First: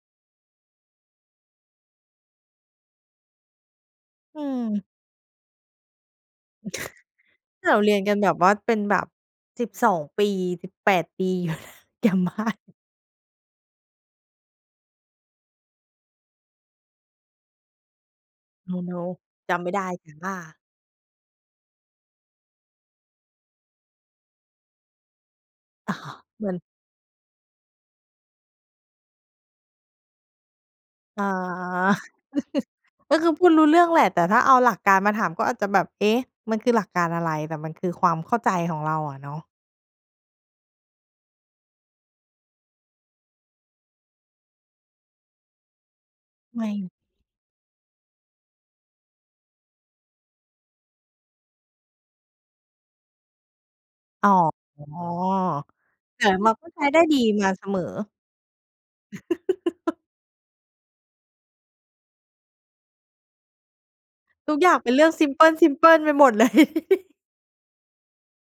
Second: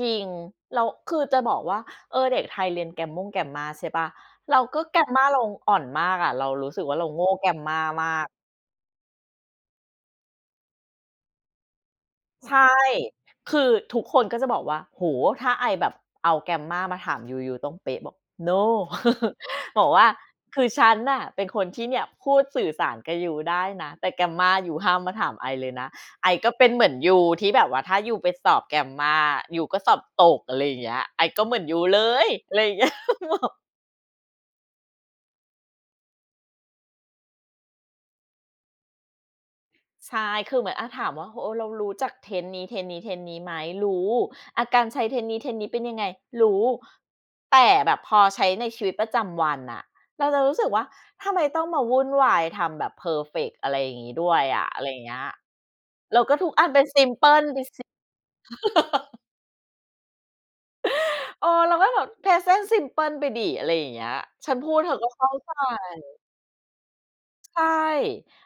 จริง แล้ว คือจะบอกว่า เออ เด็กไทยเรียนแกรมมง Grammar ใช่เปล่า? อืแล้วก็ ม Grammar เราอ่อนมากอะ เรารู้สึกว่าเราโง่ เราGrammar เรียนมากันแบก บว่า เป็นแบบ 12 ปี 18 ปี ใGrammar ช่ คือทุกคนก็จะบอกว่า โอ้ ถ้าไอแบบเอา Grammar มาถามยู ยูต้องเป๊ะบอก No No No จำไม่ไบด้ อกว่แตา ่ว่า "คือฉันน่ะเป็นคนที่เนี่ย พูดสื่อสารกับยูได้นะ แต่ Grammar ยูห้ามมาถามไอเลยนะ อ๋อ ไอเหกมื็อน เป็นเหมือนยูที่แบบว่า ถ้ายูไปสอบ Grammar ยูก็สอบตก" อะไรอย่างเงี้ย "ไออ๋อ ก็เหมือนยูเลย" อะไรอย่างเงี้ย ก็คือพแบูดบ รู้เรื่องแหละ แต่ถ้าเอาหลักการมาถามก็อาจจะแบบ "เอ๊ะ มันคือหลักการอะไร?" แต่มันคือความเข้าใจของเราอะเนาะ ใช่ คือเหมือนอะถามว่า เออ เรารู้จัก Tense นี้ Tense นี้ Tense นี้ไหม? รู้ อะ การใช้ Tense นี้ Tense นี้เป็นยังไง? รูไ้ ม่มี แต่แบบพอใช้ในชีวิตประจำวันอะ เราจะรู้สึกว่า "ทำไมต้องมาวุ่นวาย ทำแบบเพอร์เฟกต์ อะไรงี้อด๋้อ วยอะ?" อะไรอย่างเงี้ย แล้วก็แต่มันก็ใช้ได้ดีมาเสมอ ทุกอันเป็น ซิมเพิล ไปสิ เออ เราก็แบบ Present simple ไปสิ อะไรอย่างเงี้ย ฉทัุนกพอยู่างดเเปธ็นอเรืก่็อง เขซิ้ามเพใจ ิล ๆ ไปหมด เลย ใช่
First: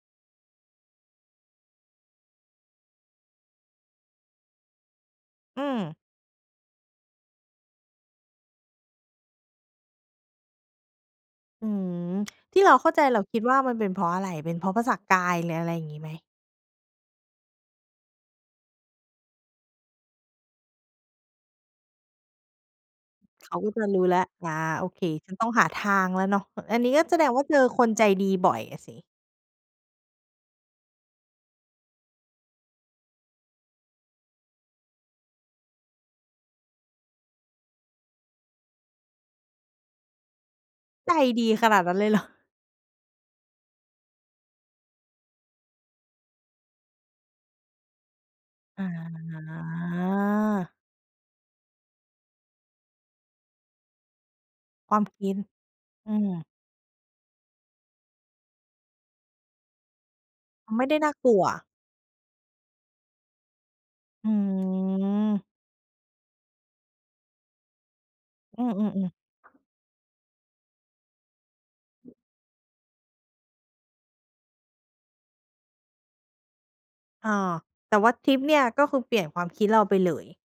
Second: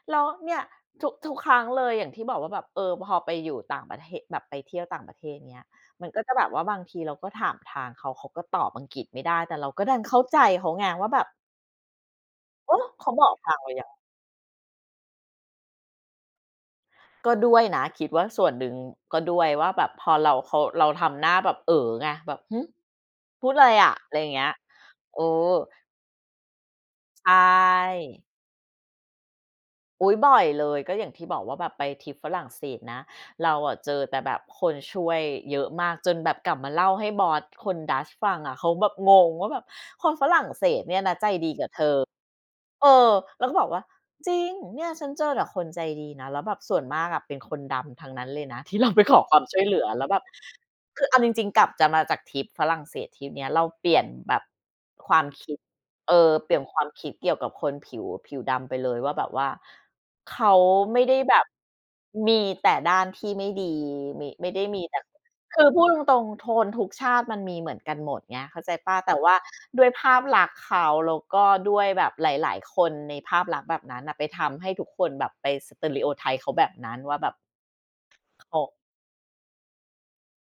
แล้วเนี่ย ทุก ทุกครั้งเลย อย่างที่บอกว่าแบบ เออ พอไปอยู่ต่างประเทศ แบบไปเที่ยวต่างประเทศเงีอ้ืย ม มันก็จะแบบว่า บางทีเราก็ถามทางเขา เขาก็ตอบอังกฤษไม่ได้ แต่เราก็ดันเข้าใจเขาไงว่าแบบ อืม ที่โเอรา้! เข้าใจ เขาเราบอกคิดทวา่งาเรามันยเัป็นง เพราะอะไร เป็นเพราะภาษากาย หรืออะไรอย่างงี้ไหม? ก็ด้วยนะ คิดว่าส่วนหนึ่งก็ด้วยว่าแบบพอเรา เขา เราทำหน้าแบบเอ๋อไง แบบ "หือ พูเขดาไรก็จะอะ?" รู้อะไแลร้อว ย่างเงี้อ่ย า โอเค เอฉันต้ออ งหาทางแล้วเนาะ อันนี้ก็แสดใชงว่าเจอคนใจ่ ดีบ่อยอะสิ อุ๊ย บ่อยเลย ก็อย่างที่บอกว่าแบบไปทริปฝรั่งเศสนะ เราอะเจอแต่แบบคนช่วยเยอะมากจนแบบกลับมาเล่าให้บอสคนดัตช์ฟังอะ เขาแบบงงว่าแบบ "คนฝรั่งเศสเนี่ยในจะใจดดีีกขับนาเธดนั้อ" นเลย เหรอ? เออ เราก็บอกว่า "จริง เนี่ยฉันเจอแต่คนใจดีนะ แล้วแบบส่วนมากอะเป็นคนดำทั้งนั้นเลยนะ" ที่อ๋เราไปขอความช่วยเหลือ แล้วแบบ อ คือเอาจริง ๆ กลับจะ มาจากทริปฝรั่งเศสทริปเนี้ยเราเปลี่ยนแบบ ความควคามิด คิด อเอือ ม เปลี่ยนความคิดเกี่ยวกับคนผิว ผิวดำไปเลยว่าแบบว่า เขาไม่ไดไ้ม่น่ไาด้กลแบัว บ มีแต่ด้านที่ไม่ดี มอี ืไม่ได้มีแต่ ม คือพูดตรง ๆ โทนทุกชาติมันมีเหมือนกันหมดไง เข้อาืใจเปล่า อ แๆ ตๆ ่ว่าด้วยภาพลักษณ์เขา แล้วก็ด้วยแบบหลาย ๆ คนในภาพลักษณ์แบบนั้นน่ะไปทำให้ทุกคนแบบไป Stereotype เขาแบบนั้นว่าแบอ้อ บ แต่ว่าทริปเนเขี่ย า ก็คือเปลี่ยนความคิดเราไปเลย